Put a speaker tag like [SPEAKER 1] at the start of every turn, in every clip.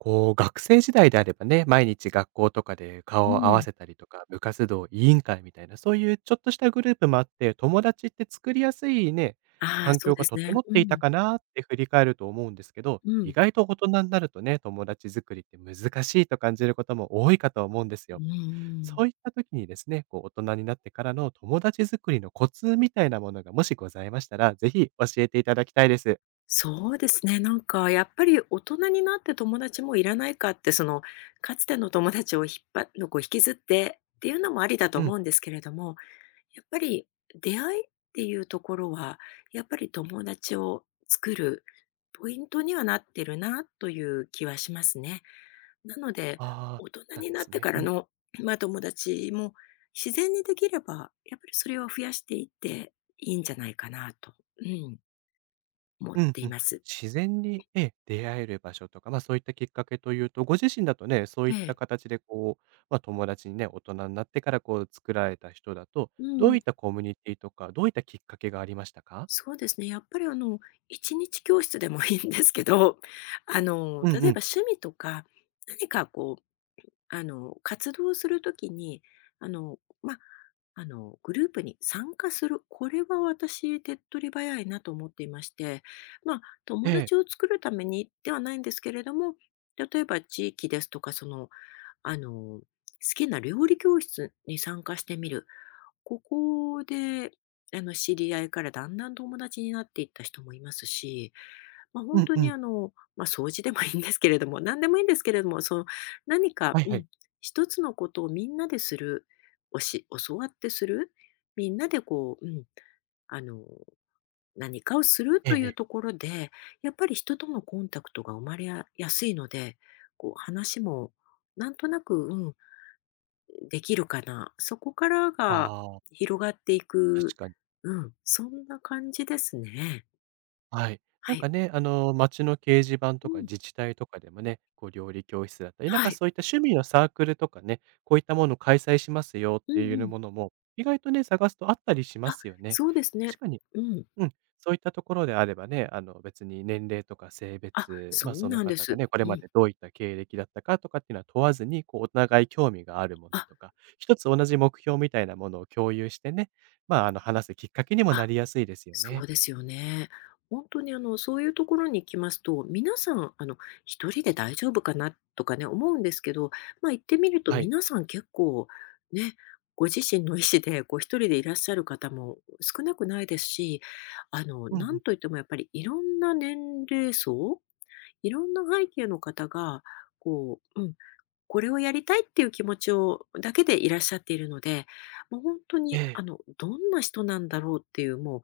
[SPEAKER 1] こう、学生時代であればね、毎日学校とかで
[SPEAKER 2] う
[SPEAKER 1] 顔を合わ
[SPEAKER 2] ん。
[SPEAKER 1] せたりとか、部活動、委員会みたいな、そういうちょっとしたグループもあって、友達って作りやすいね、
[SPEAKER 2] ああ、
[SPEAKER 1] 環
[SPEAKER 2] そう
[SPEAKER 1] 境
[SPEAKER 2] で
[SPEAKER 1] が
[SPEAKER 2] すね。
[SPEAKER 1] 整っ
[SPEAKER 2] う
[SPEAKER 1] ていた
[SPEAKER 2] ん。
[SPEAKER 1] かなって振り返ると思うんですけど、
[SPEAKER 2] う
[SPEAKER 1] 意
[SPEAKER 2] ん。
[SPEAKER 1] 外と大人になるとね、友達作りって難しいと感じることも多いかと思うんです
[SPEAKER 2] うん
[SPEAKER 1] よ。
[SPEAKER 2] うんうん
[SPEAKER 1] そう
[SPEAKER 2] ん。
[SPEAKER 1] いった時にですね、こう大人になってからの友達作りのコツみたいなものがもしございましたら、ぜひ教えていただきたいです。
[SPEAKER 2] そうですね。なんかやっぱり大人になって友達もいらないかって、そのかつての友達を引っ張のこう引きずってっていうのもありだと
[SPEAKER 1] うん。
[SPEAKER 2] 思うんですけれども、やっぱり出会いっていうところは、やっぱり友達を作るポイントにはなってるなという気はしますね。なので、
[SPEAKER 1] ああ、
[SPEAKER 2] 大
[SPEAKER 1] そ
[SPEAKER 2] 人
[SPEAKER 1] うなん
[SPEAKER 2] に
[SPEAKER 1] で
[SPEAKER 2] なっ
[SPEAKER 1] す
[SPEAKER 2] て
[SPEAKER 1] ね。
[SPEAKER 2] か
[SPEAKER 1] う
[SPEAKER 2] ら
[SPEAKER 1] ん。
[SPEAKER 2] の、友達も自然にできれば、やっぱりそれは増やしていっていいんじゃないかなと、思っ
[SPEAKER 1] うん
[SPEAKER 2] て
[SPEAKER 1] う
[SPEAKER 2] い
[SPEAKER 1] ん。
[SPEAKER 2] ます。
[SPEAKER 1] 自然に、ええ、出会える場所とか、まあ、そういったきっかけというと、ご自身だとね、そうい
[SPEAKER 2] え
[SPEAKER 1] った
[SPEAKER 2] え。
[SPEAKER 1] 形でこう、まあ、友達にね、大人になってからこう作られた人だと、
[SPEAKER 2] う
[SPEAKER 1] どう
[SPEAKER 2] ん。
[SPEAKER 1] いったコミュニティとか、どういったきっかけがありましたか？
[SPEAKER 2] そうですね。やっぱり一日教室でもいいんですけど、
[SPEAKER 1] うん
[SPEAKER 2] 例
[SPEAKER 1] う
[SPEAKER 2] え
[SPEAKER 1] ん。
[SPEAKER 2] ば趣味とか、何か活動するときに、あの、ま、あの、グループに参加する、これは私手っ取り早いなと思っていまして、
[SPEAKER 1] え
[SPEAKER 2] 友
[SPEAKER 1] え。
[SPEAKER 2] 達を作るためにではないんですけれども、例えば地域ですとか、好きな料理教室に参加してみる。ここで、知り合いからだんだん友達になっていった人もいますし。
[SPEAKER 1] う
[SPEAKER 2] 本
[SPEAKER 1] ん
[SPEAKER 2] 当
[SPEAKER 1] う
[SPEAKER 2] に
[SPEAKER 1] ん。
[SPEAKER 2] 掃除でもいいんですけれども、何でもいいんですけれども、何か、
[SPEAKER 1] はいはい。
[SPEAKER 2] 一つのことをみんなでする、教わってする、みんなであの、何かをする
[SPEAKER 1] ええ
[SPEAKER 2] とい
[SPEAKER 1] え
[SPEAKER 2] うと
[SPEAKER 1] え。
[SPEAKER 2] ころで、やっぱり人とのコンタクトが生まれややすいので、話もなんとなく、できるかな、そこからが
[SPEAKER 1] ああ、
[SPEAKER 2] 広がってい
[SPEAKER 1] 確
[SPEAKER 2] く、
[SPEAKER 1] かに。
[SPEAKER 2] うん、そんな感じですね。
[SPEAKER 1] はい。な
[SPEAKER 2] は
[SPEAKER 1] ん
[SPEAKER 2] い。
[SPEAKER 1] かね、町の掲示板
[SPEAKER 2] う
[SPEAKER 1] とか
[SPEAKER 2] ん、
[SPEAKER 1] 自治体とかでもね、こう料理教室だったり、なん
[SPEAKER 2] は
[SPEAKER 1] か
[SPEAKER 2] い。
[SPEAKER 1] そういった趣味のサークルとかね、こういったものを開催しますよっ
[SPEAKER 2] うん
[SPEAKER 1] てい
[SPEAKER 2] う
[SPEAKER 1] う
[SPEAKER 2] ん。
[SPEAKER 1] ものも、意外とね、探すとあったりしま
[SPEAKER 2] あ、
[SPEAKER 1] すよね。
[SPEAKER 2] そうですね。
[SPEAKER 1] 確かに、
[SPEAKER 2] うん。
[SPEAKER 1] うん、そういったところであればね、あの別に年齢とか性
[SPEAKER 2] あ、
[SPEAKER 1] 別、
[SPEAKER 2] そ
[SPEAKER 1] まあ
[SPEAKER 2] う
[SPEAKER 1] その
[SPEAKER 2] なんで
[SPEAKER 1] 方が
[SPEAKER 2] す。
[SPEAKER 1] ね、これ
[SPEAKER 2] う
[SPEAKER 1] ま
[SPEAKER 2] ん。
[SPEAKER 1] でどういった経歴だったかとかっていうのは問わずに、こうお互い興味があるも
[SPEAKER 2] あ、
[SPEAKER 1] のとか、一つ同じ目標みたいなものを共有してね、まああの話すきっかけにもな
[SPEAKER 2] あ、
[SPEAKER 1] りやすいですよ
[SPEAKER 2] そ
[SPEAKER 1] ね。
[SPEAKER 2] うですよね。本当にそういうところに行きますと、皆さん、一人で大丈夫かなとかね、思うんですけど、行ってみると
[SPEAKER 1] はい。
[SPEAKER 2] 皆さん結構、ね、ご自身の意思で、一人でいらっしゃる方も少なくないですし、
[SPEAKER 1] うん
[SPEAKER 2] な
[SPEAKER 1] う
[SPEAKER 2] ん
[SPEAKER 1] ん。
[SPEAKER 2] といってもやっぱりいろんな年齢層、いろんな背景の方が、こう、うん、これをやりたいっていう気持ちをだけでいらっしゃっているので、もう本当
[SPEAKER 1] え
[SPEAKER 2] に、
[SPEAKER 1] え
[SPEAKER 2] どんな人なんだろうっていう、も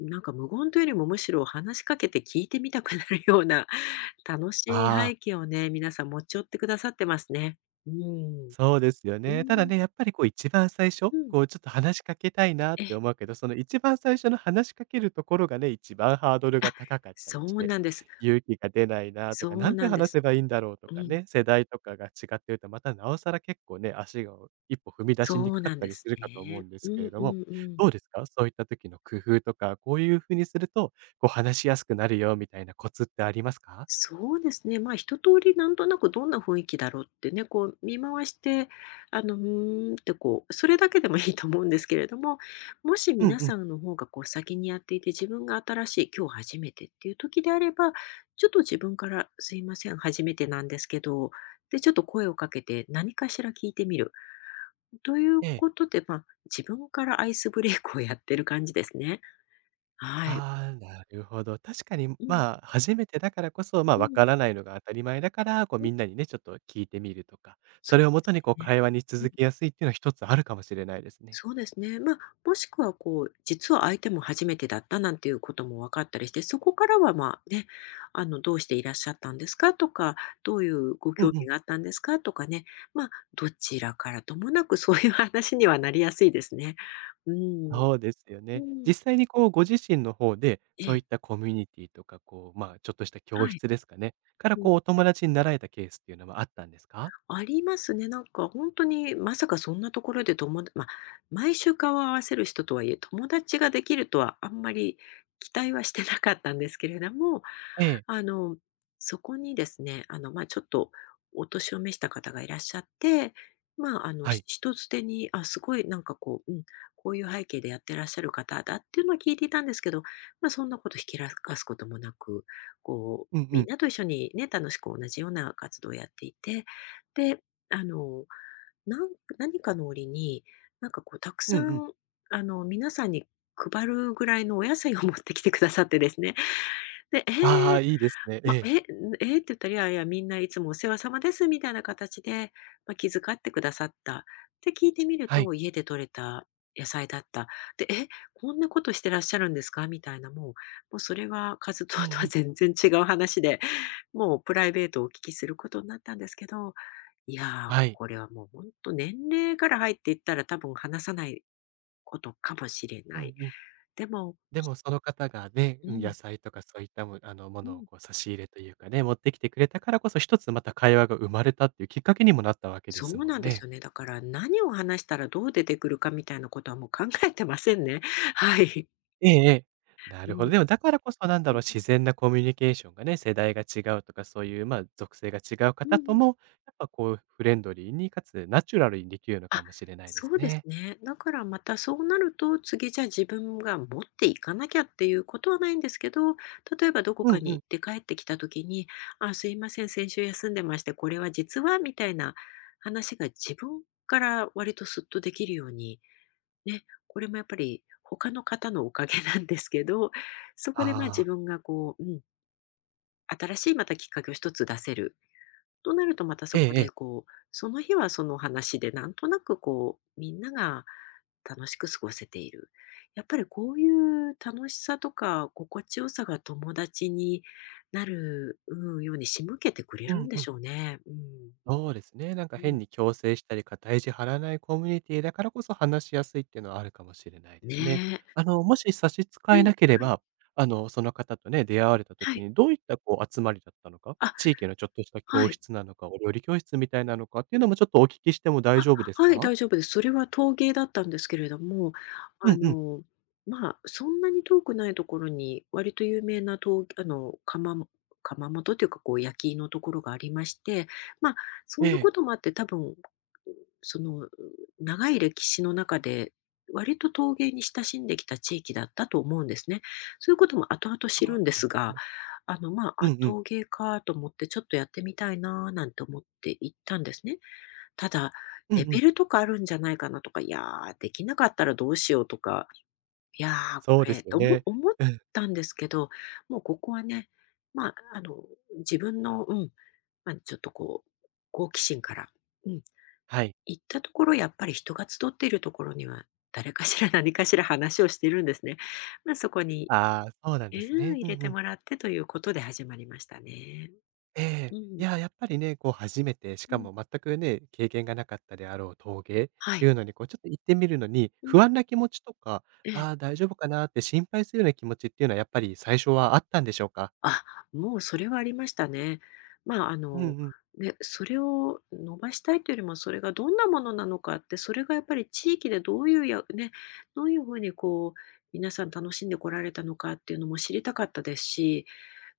[SPEAKER 2] う、なんか無言というよりも、むしろ話しかけて聞いてみたくなるような、楽しい
[SPEAKER 1] ああ、
[SPEAKER 2] 背景をね、皆さん持ち寄ってくださってますね。うん。
[SPEAKER 1] そうですよ
[SPEAKER 2] う
[SPEAKER 1] ね。ただ
[SPEAKER 2] ん、
[SPEAKER 1] ね、やっぱりこう一番最初、
[SPEAKER 2] うん。
[SPEAKER 1] こうちょっと話しかけたいなっ
[SPEAKER 2] ええ。
[SPEAKER 1] て思うけど、その一番最初の話しかけるところがね、一番ハードルが
[SPEAKER 2] あ、
[SPEAKER 1] 高かった
[SPEAKER 2] そ
[SPEAKER 1] りし
[SPEAKER 2] う
[SPEAKER 1] て、
[SPEAKER 2] なんです。
[SPEAKER 1] 勇気が出ないなと
[SPEAKER 2] そ
[SPEAKER 1] か、な
[SPEAKER 2] う
[SPEAKER 1] んて
[SPEAKER 2] なんで
[SPEAKER 1] 話
[SPEAKER 2] す。
[SPEAKER 1] せばいいんだろうと
[SPEAKER 2] う
[SPEAKER 1] か
[SPEAKER 2] ん。
[SPEAKER 1] ね、世代とかが違ってると、またなおさら結構ね、足が一歩踏み出しに
[SPEAKER 2] そ
[SPEAKER 1] く
[SPEAKER 2] う
[SPEAKER 1] かっ
[SPEAKER 2] なん
[SPEAKER 1] た
[SPEAKER 2] で
[SPEAKER 1] りす
[SPEAKER 2] す
[SPEAKER 1] るかと思う
[SPEAKER 2] ね。
[SPEAKER 1] んで
[SPEAKER 2] う
[SPEAKER 1] すけれ
[SPEAKER 2] ん
[SPEAKER 1] ど
[SPEAKER 2] う
[SPEAKER 1] も、
[SPEAKER 2] んうん。
[SPEAKER 1] どうですかそういった時の工夫とか、こういうふうにすると、こう話しやすくなるよみたいなコツってありますか。
[SPEAKER 2] そうですね。一通りなんとなくどんな雰囲気だろうってね、見回して、うーんってそれだけでもいいと思うんですけれども、もし
[SPEAKER 1] うん
[SPEAKER 2] 皆
[SPEAKER 1] う
[SPEAKER 2] さ
[SPEAKER 1] ん。
[SPEAKER 2] んの方が先にやっていて、自分が新しい、今日初めてっていう時であれば、ちょっと自分から、すいません、初めてなんですけど、で、ちょっと声をかけて、何かしら聞いてみる。という
[SPEAKER 1] ええ。
[SPEAKER 2] ことで、自分からアイスブレイクをやってる感じですね。はい。
[SPEAKER 1] ああ、なるほど。確かに、
[SPEAKER 2] うん、
[SPEAKER 1] まあ、初めてだからこそ、まあ、
[SPEAKER 2] う
[SPEAKER 1] わ
[SPEAKER 2] ん、
[SPEAKER 1] からないのが当たり前だから、こう、
[SPEAKER 2] うん、
[SPEAKER 1] みんなにね、ちょっと聞いてみるとか、そ
[SPEAKER 2] そう
[SPEAKER 1] れ
[SPEAKER 2] で
[SPEAKER 1] をもとに、
[SPEAKER 2] す
[SPEAKER 1] こう、
[SPEAKER 2] ね。
[SPEAKER 1] 会話に
[SPEAKER 2] うん。
[SPEAKER 1] 続きやすいっていうのは一つあるかもしれないですね。
[SPEAKER 2] そうですね。もしくは実は相手も初めてだったなんていうことも分かったりして、そこからは、ね、どうしていらっしゃったんですかとか、どういうご
[SPEAKER 1] う
[SPEAKER 2] 興
[SPEAKER 1] んう
[SPEAKER 2] 味
[SPEAKER 1] ん。
[SPEAKER 2] があったんですかとかね、どちらからともなくそういう話にはなりやすいですね。うん。
[SPEAKER 1] そうですよ
[SPEAKER 2] う
[SPEAKER 1] ね。
[SPEAKER 2] ん。
[SPEAKER 1] 実際に、こう、ご自身の方で、
[SPEAKER 2] え
[SPEAKER 1] そうい
[SPEAKER 2] え。
[SPEAKER 1] ったコミュニティとか、こう、まあ、ちょっとした
[SPEAKER 2] は
[SPEAKER 1] 教
[SPEAKER 2] い。
[SPEAKER 1] 室ですかね、からこう、お友達になられたケースっていうのはあったんですか？
[SPEAKER 2] ありますね。なんか本当にまさかそんなところで毎週顔を合わせる人とはいえ、友達ができるとはあんまり期待はしてなかったんですけれども、
[SPEAKER 1] ええ、
[SPEAKER 2] あの、そこにですね、ちょっとお年を召した方がいらっしゃって、
[SPEAKER 1] はい。
[SPEAKER 2] 人づてに、あ、すごいなんかこういう背景でやってらっしゃる方だっていうのは聞いていたんですけど、そんなことひきらかすこともなく、
[SPEAKER 1] うんう
[SPEAKER 2] みん
[SPEAKER 1] ん。
[SPEAKER 2] なと一緒にね、楽しく同じような活動をやっていて、で、あの、なん何かの折に、なんかたく
[SPEAKER 1] うんう
[SPEAKER 2] さ
[SPEAKER 1] ん。
[SPEAKER 2] ん、皆さんに配るぐらいのお野菜を持ってきてくださってですね。で、
[SPEAKER 1] ああ、いいですね。ええ。
[SPEAKER 2] ええって言ったら、いやいや、みんないつもお世話様ですみたいな形で、気遣ってくださったって聞いてみる
[SPEAKER 1] はい。
[SPEAKER 2] と、家で採れた野菜だった。で、こんなことしてらっしゃるんですかみたいな、もうそれは活動
[SPEAKER 1] う
[SPEAKER 2] と
[SPEAKER 1] んう
[SPEAKER 2] は
[SPEAKER 1] ん。
[SPEAKER 2] 全然違う話で、もうプライベートをお聞きすることになったんですけど、いやー、
[SPEAKER 1] はい。
[SPEAKER 2] これはもう本当年齢から入っていったら多分話さないことかもしれ
[SPEAKER 1] う
[SPEAKER 2] ない。
[SPEAKER 1] んうん。
[SPEAKER 2] でも
[SPEAKER 1] でもその方がね、
[SPEAKER 2] う
[SPEAKER 1] うん、
[SPEAKER 2] ん、
[SPEAKER 1] 野菜とかそういったもも
[SPEAKER 2] う
[SPEAKER 1] のを
[SPEAKER 2] ん、
[SPEAKER 1] こう差し入れというかね、持ってきてくれたからこそ、一つまた会話が生まれたっていうきっかけにもなったわけで
[SPEAKER 2] そ
[SPEAKER 1] す
[SPEAKER 2] う
[SPEAKER 1] も
[SPEAKER 2] な
[SPEAKER 1] ん
[SPEAKER 2] んです
[SPEAKER 1] ね。
[SPEAKER 2] よね。だから何を話したらどう出てくるかみたいなことはもう考えてませんね。はい。
[SPEAKER 1] ええええ。な
[SPEAKER 2] う
[SPEAKER 1] るほど。
[SPEAKER 2] ん。
[SPEAKER 1] でもだからこそなんだ
[SPEAKER 2] う
[SPEAKER 1] ろ
[SPEAKER 2] ん、
[SPEAKER 1] う、自然なコミュニケーションがね、世代が違うとかそういう、まあ、属性が違う
[SPEAKER 2] う
[SPEAKER 1] 方と
[SPEAKER 2] ん。
[SPEAKER 1] も、やっぱこうフレンドリーに、かつナチュラルにできるのか
[SPEAKER 2] あ、
[SPEAKER 1] もしれないです
[SPEAKER 2] そうです
[SPEAKER 1] ね。
[SPEAKER 2] ね。だからまたそうなると、次じゃあ自分が持っていかなきゃっていうことはないんですけど、例えばどこ
[SPEAKER 1] うん
[SPEAKER 2] かに
[SPEAKER 1] う
[SPEAKER 2] 行
[SPEAKER 1] ん。
[SPEAKER 2] って帰ってきた時に、あ、すいません、先週休んでまして、これは実は、みたいな話が自分から割とスッとできるように、ね、これもやっぱり他の方のおかげなんですけど、そこで自
[SPEAKER 1] ああ、
[SPEAKER 2] 分が新しいまたきっかけを一つ出せる。となるとまたそ
[SPEAKER 1] え
[SPEAKER 2] こ
[SPEAKER 1] ええ
[SPEAKER 2] で
[SPEAKER 1] え。
[SPEAKER 2] その日はその話でなんとなくみんなが楽しく過ごせている。やっぱりこういう楽しさとか心地よさが友達になる、ように仕向けてくれ
[SPEAKER 1] う
[SPEAKER 2] るん
[SPEAKER 1] ん
[SPEAKER 2] で
[SPEAKER 1] う
[SPEAKER 2] し
[SPEAKER 1] ん。
[SPEAKER 2] ょうね。うん。
[SPEAKER 1] そうですね。なんか
[SPEAKER 2] うん。
[SPEAKER 1] 変に強制したり、肩肘張らないコミュニティだからこそ話しやすいっていうのはあるかもしれないですね。
[SPEAKER 2] ねえ。
[SPEAKER 1] もし差し支
[SPEAKER 2] はい、
[SPEAKER 1] え
[SPEAKER 2] は
[SPEAKER 1] なけれ
[SPEAKER 2] い、
[SPEAKER 1] ば、その方とね、出会われた
[SPEAKER 2] は
[SPEAKER 1] 時
[SPEAKER 2] い。
[SPEAKER 1] にどういったこう集まりだったのか、
[SPEAKER 2] あ、
[SPEAKER 1] 地域のちょっとした
[SPEAKER 2] は
[SPEAKER 1] 教
[SPEAKER 2] い。
[SPEAKER 1] 室なのか、お料理教室みたいなのかっていうのもちょっとお聞きしても大
[SPEAKER 2] あ、
[SPEAKER 1] 丈夫です
[SPEAKER 2] はい、
[SPEAKER 1] か？
[SPEAKER 2] 大丈夫です。それは陶芸だったんですけれども、
[SPEAKER 1] う
[SPEAKER 2] あ
[SPEAKER 1] んうん。
[SPEAKER 2] の、そんなに遠くないところに、割と有名な陶あの、窯元というか、焼きのところがありまして、まあ、そ
[SPEAKER 1] え
[SPEAKER 2] んな
[SPEAKER 1] え。
[SPEAKER 2] こともあって、多分、その、長い歴史の中で、割と陶芸に親しんできた地域だったと思うんですね。そういうことも後々知
[SPEAKER 1] あ
[SPEAKER 2] る
[SPEAKER 1] あ、
[SPEAKER 2] んで
[SPEAKER 1] な
[SPEAKER 2] す
[SPEAKER 1] るほ
[SPEAKER 2] が、
[SPEAKER 1] ど。うん
[SPEAKER 2] あ、
[SPEAKER 1] うん。
[SPEAKER 2] 陶芸かと思って、ちょっとやってみたいななんて思って行ったんですね。ただ、
[SPEAKER 1] うん
[SPEAKER 2] レ
[SPEAKER 1] う
[SPEAKER 2] ベ
[SPEAKER 1] ん。
[SPEAKER 2] ルとかあるんじゃないかなとか、いやー、できなかったらどうしようとか、いやー、こ
[SPEAKER 1] そうで
[SPEAKER 2] れ
[SPEAKER 1] すよ
[SPEAKER 2] と思
[SPEAKER 1] ね。
[SPEAKER 2] 思っ
[SPEAKER 1] うん。
[SPEAKER 2] たんですけど、もうここはね、まあ、あの、自分の、ちょっと好奇心から、うん、
[SPEAKER 1] はい。
[SPEAKER 2] 行ったところやっぱり人が集っているところには、誰かしら何かしら話をしているんですね。そこに、
[SPEAKER 1] ああ、そうなん
[SPEAKER 2] う
[SPEAKER 1] ですね。
[SPEAKER 2] 入
[SPEAKER 1] う
[SPEAKER 2] れ
[SPEAKER 1] んう
[SPEAKER 2] て
[SPEAKER 1] ん。
[SPEAKER 2] もらってということで始まりましたね。
[SPEAKER 1] ええ。
[SPEAKER 2] う
[SPEAKER 1] い
[SPEAKER 2] ん、
[SPEAKER 1] や、やっぱりね、こう初めて、し
[SPEAKER 2] う
[SPEAKER 1] か
[SPEAKER 2] ん。
[SPEAKER 1] も全くね、経験がなかったであろう陶芸っ
[SPEAKER 2] は
[SPEAKER 1] て
[SPEAKER 2] い。
[SPEAKER 1] いうのに、こうちょっと行ってみるのに、
[SPEAKER 2] うん、
[SPEAKER 1] 不安な気持ちとか、
[SPEAKER 2] え
[SPEAKER 1] あ
[SPEAKER 2] え。
[SPEAKER 1] あ、大丈夫かなって心配するような気持ちっていうのは、やっぱり最初はあったんでしょうか？
[SPEAKER 2] あ、もうそれはありましたね。まあ、
[SPEAKER 1] うんうん。
[SPEAKER 2] ね、それを伸ばしたいというよりも、それがどんなものなのかって、それがやっぱり地域でどういうやね、どういうふうにこう、皆さん楽しんでこられたのかっていうのも知りたかったですし、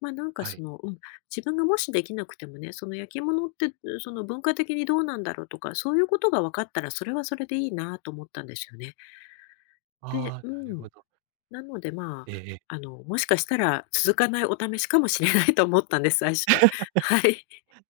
[SPEAKER 2] まあ、なんか
[SPEAKER 1] は
[SPEAKER 2] そ
[SPEAKER 1] い。
[SPEAKER 2] の、自分がもしできなくてもね、その焼き物って、その文化的にどうなんだろうとか、そういうことが分かったら、それはそれでいいなと思ったんですよね。で
[SPEAKER 1] ああ、なるほど。
[SPEAKER 2] なので、ま
[SPEAKER 1] ええええ。
[SPEAKER 2] あ、もしかしたら続かないお試しかもしれないと思ったんです、最初は。はい。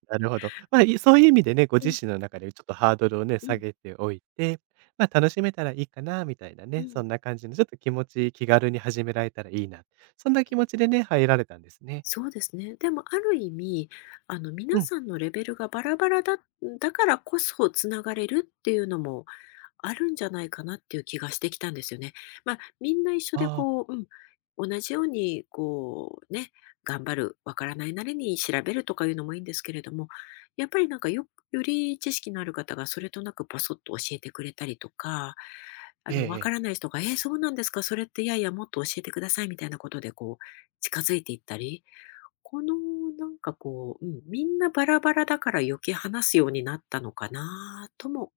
[SPEAKER 1] なるほど。ま
[SPEAKER 2] う
[SPEAKER 1] あ、
[SPEAKER 2] ん
[SPEAKER 1] いそういう意味でね、ご
[SPEAKER 2] う
[SPEAKER 1] 自
[SPEAKER 2] ん、
[SPEAKER 1] 身の中でちょっとハードルをね、
[SPEAKER 2] う
[SPEAKER 1] 下
[SPEAKER 2] ん、
[SPEAKER 1] げておいて、まあ、楽しめたらいいかなみたいな
[SPEAKER 2] う
[SPEAKER 1] ね、そ
[SPEAKER 2] ん。
[SPEAKER 1] んな感じのちょっと気持ち、気軽に始められたらいいな、そんな気持ちでね、入られたんですね。
[SPEAKER 2] そうですね。でもある意味、あの皆
[SPEAKER 1] うん。
[SPEAKER 2] さんのレベルがバラバラだからこそつながれるっていうのもあるんじゃないかなっていう気がしてきたんですよね。まあ、みんな一緒で
[SPEAKER 1] ああ、
[SPEAKER 2] こう、同じようにこうね、頑張る、わからないなりに調べるとかいうのもいいんですけれども、やっぱりなんかよ、より知識のある方がそれとなくポソッと教えてくれたりとか、
[SPEAKER 1] えええ
[SPEAKER 2] わか
[SPEAKER 1] え。
[SPEAKER 2] らない人が、えーそうなんですか、それっていやいやもっと教えてくださいみたいなことでこう、近づいていったり、このなんかこう、みんなバラバラだから余計話すようになったのかなとも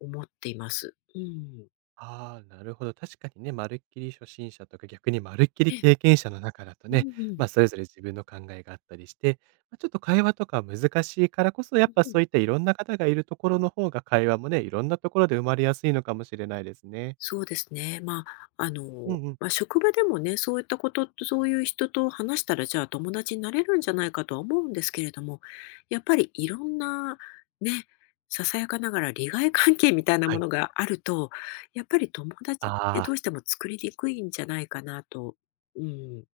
[SPEAKER 2] 思っています。うん。
[SPEAKER 1] ああ、なるほど。確かにね、まるっきり初心者とか、逆にまるっきり
[SPEAKER 2] え
[SPEAKER 1] 経験者の中だと
[SPEAKER 2] う
[SPEAKER 1] ね、
[SPEAKER 2] んうん。
[SPEAKER 1] ま、それぞれ自分の考えがあったりして、まあ、ちょっと会話とか難しいからこそ、や
[SPEAKER 2] う
[SPEAKER 1] っぱ
[SPEAKER 2] ん。
[SPEAKER 1] そういったいろんな方がいるところの方が、会話もね、いろんなところで生まれやすいのかもしれないですね。
[SPEAKER 2] そうですね。まあ、
[SPEAKER 1] うんうん。
[SPEAKER 2] まあ、職場でもね、そういったこと、そういう人と話したら、じゃあ友達になれるんじゃないかとは思うんですけれども、やっぱりいろんなね、ささやかながら利害関係みたいな
[SPEAKER 1] は
[SPEAKER 2] も
[SPEAKER 1] い。
[SPEAKER 2] のがあると、やっぱり友達って
[SPEAKER 1] あ
[SPEAKER 2] どう
[SPEAKER 1] あ。
[SPEAKER 2] しても作りにくいんじゃないかなと、うん、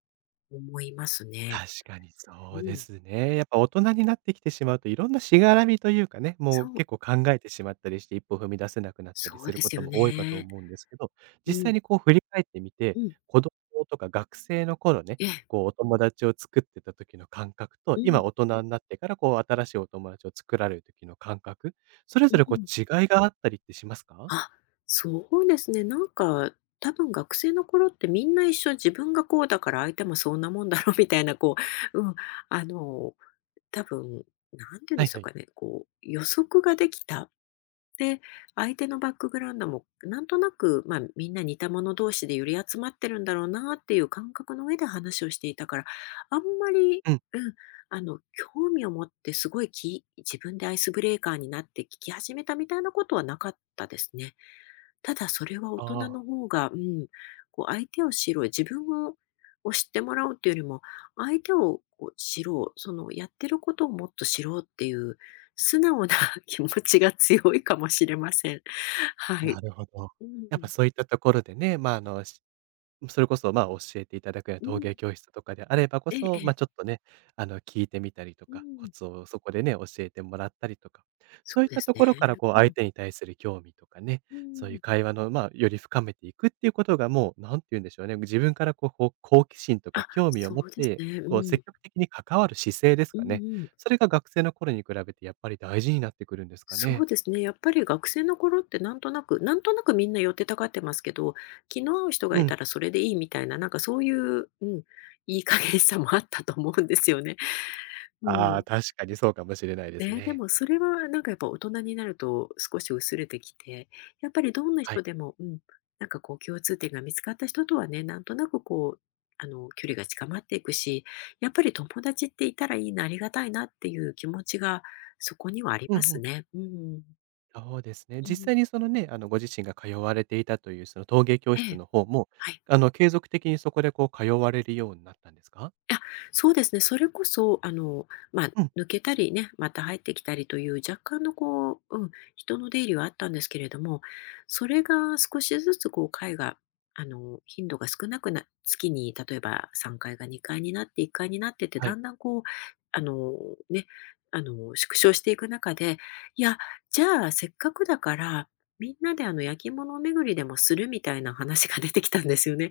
[SPEAKER 2] 思いますね。
[SPEAKER 1] 確かに
[SPEAKER 2] う
[SPEAKER 1] そうで
[SPEAKER 2] ん。
[SPEAKER 1] すね。やっぱ大人になってきてしまうと、いろんなしがらみというかね、も
[SPEAKER 2] そ
[SPEAKER 1] う
[SPEAKER 2] う、
[SPEAKER 1] 結構考えてしまったりして、一歩踏み出せなくなったり
[SPEAKER 2] そう
[SPEAKER 1] する
[SPEAKER 2] で
[SPEAKER 1] こ
[SPEAKER 2] す
[SPEAKER 1] と
[SPEAKER 2] よ
[SPEAKER 1] も多いかと
[SPEAKER 2] ね。
[SPEAKER 1] 思うんですけど、
[SPEAKER 2] う
[SPEAKER 1] 実
[SPEAKER 2] ん、
[SPEAKER 1] 際にこう振り返ってみて、
[SPEAKER 2] うん。
[SPEAKER 1] 子供とか学生の頃ね、
[SPEAKER 2] ええ。
[SPEAKER 1] こうお友達を作ってた時の感覚
[SPEAKER 2] う
[SPEAKER 1] と、
[SPEAKER 2] ん、
[SPEAKER 1] 今大人になってからこう新しいお友達を作られる時の感覚、それ
[SPEAKER 2] う
[SPEAKER 1] ぞれこ
[SPEAKER 2] ん。
[SPEAKER 1] う違いがあったりってしますか。
[SPEAKER 2] あ、そうですね。なんか、多分学生の頃ってみんな一緒、自分がこうだから相手もそんなもんだろう みたいな、こう、あの、多分、なんて言うん
[SPEAKER 1] は
[SPEAKER 2] で
[SPEAKER 1] い
[SPEAKER 2] しょ
[SPEAKER 1] は
[SPEAKER 2] う
[SPEAKER 1] い。
[SPEAKER 2] かね、こう予測ができたで、相手のバックグラウンドもなんとなく、まあ、みんな似た者同士で寄り集まってるんだろうなっていう感覚の上で話をしていたから、あんまり、
[SPEAKER 1] うん。
[SPEAKER 2] うん、あの、興味を持ってすごいき自分でアイスブレーカーになって聞き始めたみたいなことはなかったですね。ただそれは大人
[SPEAKER 1] ああ、
[SPEAKER 2] の方が、こう相手を知ろう、自分を知ってもらおうっていうよりも、相手をこう知ろう、そのやってることをもっと知ろうっていう素直な 気持ちが強いかもしれません。は
[SPEAKER 1] な
[SPEAKER 2] い。
[SPEAKER 1] るほど。
[SPEAKER 2] う
[SPEAKER 1] やっぱ
[SPEAKER 2] ん。
[SPEAKER 1] そういったところでね、まあ、あの、それこそ、まあ、教えていただくような
[SPEAKER 2] う
[SPEAKER 1] 陶
[SPEAKER 2] ん。
[SPEAKER 1] 芸教室とかであればこ
[SPEAKER 2] ええ、
[SPEAKER 1] そ、
[SPEAKER 2] え
[SPEAKER 1] まあ、
[SPEAKER 2] え。
[SPEAKER 1] ちょっとね、聞いてみたりと
[SPEAKER 2] う
[SPEAKER 1] か、コ
[SPEAKER 2] ん。
[SPEAKER 1] ツをそこでね、教えてもらったりとか、そ
[SPEAKER 2] そ
[SPEAKER 1] うい
[SPEAKER 2] う
[SPEAKER 1] っ
[SPEAKER 2] で
[SPEAKER 1] た
[SPEAKER 2] す
[SPEAKER 1] と
[SPEAKER 2] ね。
[SPEAKER 1] ころから、こう、
[SPEAKER 2] う
[SPEAKER 1] 相
[SPEAKER 2] ん。
[SPEAKER 1] 手に対する興味とかね、
[SPEAKER 2] う
[SPEAKER 1] そうい
[SPEAKER 2] ん。
[SPEAKER 1] う会話の、まあ、より深めていくっていうことが、もう、なんて言うんでしょうね、自分から、こう、こう好奇心とか
[SPEAKER 2] あ、
[SPEAKER 1] 興味を
[SPEAKER 2] そ
[SPEAKER 1] 持っ
[SPEAKER 2] うです
[SPEAKER 1] て、
[SPEAKER 2] ね。う
[SPEAKER 1] こう、
[SPEAKER 2] ん。
[SPEAKER 1] 積極的に関わる姿勢です
[SPEAKER 2] うん
[SPEAKER 1] かね。
[SPEAKER 2] うん。
[SPEAKER 1] それが学生の頃に比べてやっぱり大事になってくるんですか
[SPEAKER 2] そ
[SPEAKER 1] ね。
[SPEAKER 2] うですね。やっぱり学生の頃ってなんとなくみんな寄ってたがってますけど、気の合う人が
[SPEAKER 1] う
[SPEAKER 2] い
[SPEAKER 1] ん。
[SPEAKER 2] たらそれでいいみたいな、なんかそういう、いい加減さもあったと思うんですよね。う
[SPEAKER 1] あ
[SPEAKER 2] ん。
[SPEAKER 1] あ、確かにそうかもしれないです
[SPEAKER 2] え、で
[SPEAKER 1] ね。
[SPEAKER 2] もそれはなんかやっぱ大人になると少し薄れてきて、やっぱりどんな
[SPEAKER 1] は
[SPEAKER 2] 人
[SPEAKER 1] い。
[SPEAKER 2] でも、なんかこう共通点が見つかった人とはね、なんとなくこう、距離が近まっていくし、やっぱり友達っていたらいいな、ありがたいなっていう気持ちがそこにはあり
[SPEAKER 1] うん
[SPEAKER 2] ま
[SPEAKER 1] う
[SPEAKER 2] す
[SPEAKER 1] ん。
[SPEAKER 2] ね。うん。
[SPEAKER 1] そうですね。
[SPEAKER 2] う
[SPEAKER 1] 実
[SPEAKER 2] ん。
[SPEAKER 1] 際にそのね、ご自身が通われていたというその陶芸教
[SPEAKER 2] え
[SPEAKER 1] 室
[SPEAKER 2] え。
[SPEAKER 1] の方も、
[SPEAKER 2] はい。
[SPEAKER 1] 継続的にそこでこう通われるようになったんですか？
[SPEAKER 2] あ、そうですね。それこそ、まあ、
[SPEAKER 1] うん、
[SPEAKER 2] 抜けたりね、また入ってきたりという若干のこう、人の出入りはあったんですけれども、それが少しずつこう、回が、頻度が少なくな、月に例えば3回が2回になって1回になってって、
[SPEAKER 1] は
[SPEAKER 2] だ
[SPEAKER 1] い。
[SPEAKER 2] んだんこう、あの、ね、縮小していく中で、いや、じゃあせっかくだから、みんなで焼き物巡りでもするみたいな話が出てきたんですよね。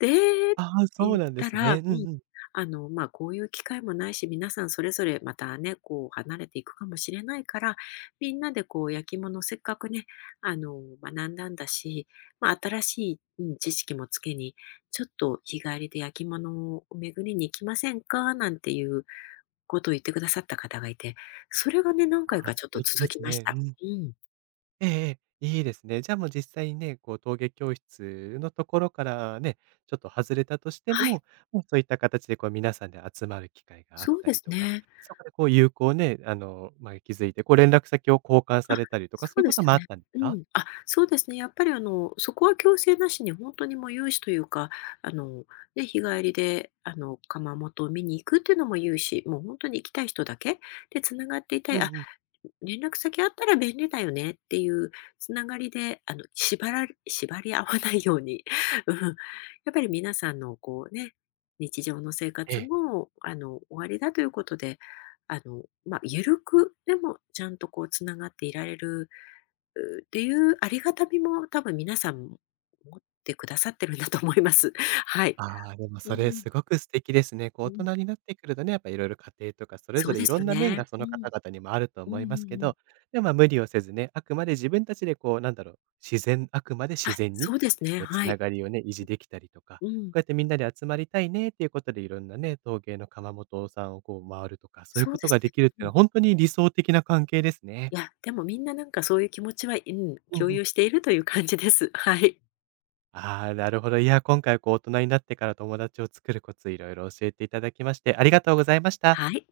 [SPEAKER 2] で、って
[SPEAKER 1] ああ、そ
[SPEAKER 2] 言っ
[SPEAKER 1] うなんで
[SPEAKER 2] た
[SPEAKER 1] すね。
[SPEAKER 2] ら、
[SPEAKER 1] うんうん。
[SPEAKER 2] まあ、こういう機会もないし、皆さんそれぞれまたね、こう離れていくかもしれないから、みんなでこう焼き物せっかくね、学んだんだし、まあ、新しい、知識もつけに、ちょっと日帰りで焼き物を巡りに行きませんかなんていうことを言ってくださった方がいて、それがね、何回
[SPEAKER 1] ああ、
[SPEAKER 2] かち
[SPEAKER 1] 素
[SPEAKER 2] ょっと
[SPEAKER 1] 敵
[SPEAKER 2] 続
[SPEAKER 1] で
[SPEAKER 2] き
[SPEAKER 1] す
[SPEAKER 2] まし
[SPEAKER 1] ね。
[SPEAKER 2] た。
[SPEAKER 1] うん。
[SPEAKER 2] うん。
[SPEAKER 1] ええええ、いいですね。じゃあもう実際にね、こう陶芸教室のところからね、ちょっと外れたとして
[SPEAKER 2] はい。
[SPEAKER 1] も、もうそういった形でこう皆さんで集まる機会があっ
[SPEAKER 2] そう
[SPEAKER 1] た
[SPEAKER 2] で
[SPEAKER 1] り
[SPEAKER 2] す
[SPEAKER 1] とか、
[SPEAKER 2] ね。
[SPEAKER 1] そこでこう友好をね、まあ、気づいて、こう連絡先を交換さ
[SPEAKER 2] あ、
[SPEAKER 1] れたりとか、
[SPEAKER 2] そ
[SPEAKER 1] そう
[SPEAKER 2] う
[SPEAKER 1] いう
[SPEAKER 2] で
[SPEAKER 1] こ
[SPEAKER 2] す
[SPEAKER 1] と
[SPEAKER 2] よ
[SPEAKER 1] もあっ
[SPEAKER 2] ね。
[SPEAKER 1] たんです
[SPEAKER 2] う
[SPEAKER 1] か？
[SPEAKER 2] ん。あ、そうですね。やっぱりあの、そこは強制なしに本当にもう有志というか、あの、ね、日帰りで窯元を見に行くっていうのも有志、もう本当に行きたい人だけで繋がっていたい、
[SPEAKER 1] う
[SPEAKER 2] あ、
[SPEAKER 1] んうん。
[SPEAKER 2] 連絡先あったら便利だよねっていうつながりで、縛られ縛り合わないように、うん、やっぱり皆さんのこうね、日常の生
[SPEAKER 1] え
[SPEAKER 2] 活
[SPEAKER 1] え。
[SPEAKER 2] も、終わりだということで、まあ、ゆるく、でもちゃんとこうつながっていられる、うっていうありがたみも多分皆さん持ってくださってるんだと思います。はい。
[SPEAKER 1] ああ、でも
[SPEAKER 2] う
[SPEAKER 1] そ
[SPEAKER 2] んう
[SPEAKER 1] れ
[SPEAKER 2] ん、
[SPEAKER 1] すごく素敵ですね。こう
[SPEAKER 2] う
[SPEAKER 1] 大
[SPEAKER 2] ん、
[SPEAKER 1] 人になってくるとね、やっぱいろいろ家庭とかそれ
[SPEAKER 2] そ
[SPEAKER 1] ぞ
[SPEAKER 2] う
[SPEAKER 1] れ
[SPEAKER 2] で
[SPEAKER 1] い
[SPEAKER 2] す
[SPEAKER 1] ろ
[SPEAKER 2] よ
[SPEAKER 1] んな面
[SPEAKER 2] ね。
[SPEAKER 1] がそ
[SPEAKER 2] う
[SPEAKER 1] の
[SPEAKER 2] ん。
[SPEAKER 1] 方々にもあると
[SPEAKER 2] うんうん
[SPEAKER 1] 思いますけ
[SPEAKER 2] うん。
[SPEAKER 1] ど、でもまあ無理をせずね、あくまで自分たちでこうなんだろう、自然あくまで自
[SPEAKER 2] あ、
[SPEAKER 1] 然に
[SPEAKER 2] そうですね、
[SPEAKER 1] こうつ
[SPEAKER 2] は
[SPEAKER 1] な
[SPEAKER 2] い。
[SPEAKER 1] がりをね、維持できたりとか、
[SPEAKER 2] うん、
[SPEAKER 1] こうやってみんなで集まりたいねっていうことでいろんなね、陶芸の窯元さんをこう回るとか、そういう
[SPEAKER 2] そう
[SPEAKER 1] こ
[SPEAKER 2] で
[SPEAKER 1] と
[SPEAKER 2] す
[SPEAKER 1] が
[SPEAKER 2] ね。
[SPEAKER 1] できるっていう
[SPEAKER 2] う
[SPEAKER 1] の
[SPEAKER 2] ん。
[SPEAKER 1] は本当に理想的な関係ですね。
[SPEAKER 2] いや、でもみんななんかそういう気持ちは、
[SPEAKER 1] うん
[SPEAKER 2] 共
[SPEAKER 1] うん。
[SPEAKER 2] 有しているという感じです。はい。
[SPEAKER 1] ああ、なるほど。いや、今回こう大人になってから友達を作るコツいろいろ教えていただきまして、ありがとうございました。
[SPEAKER 2] はい。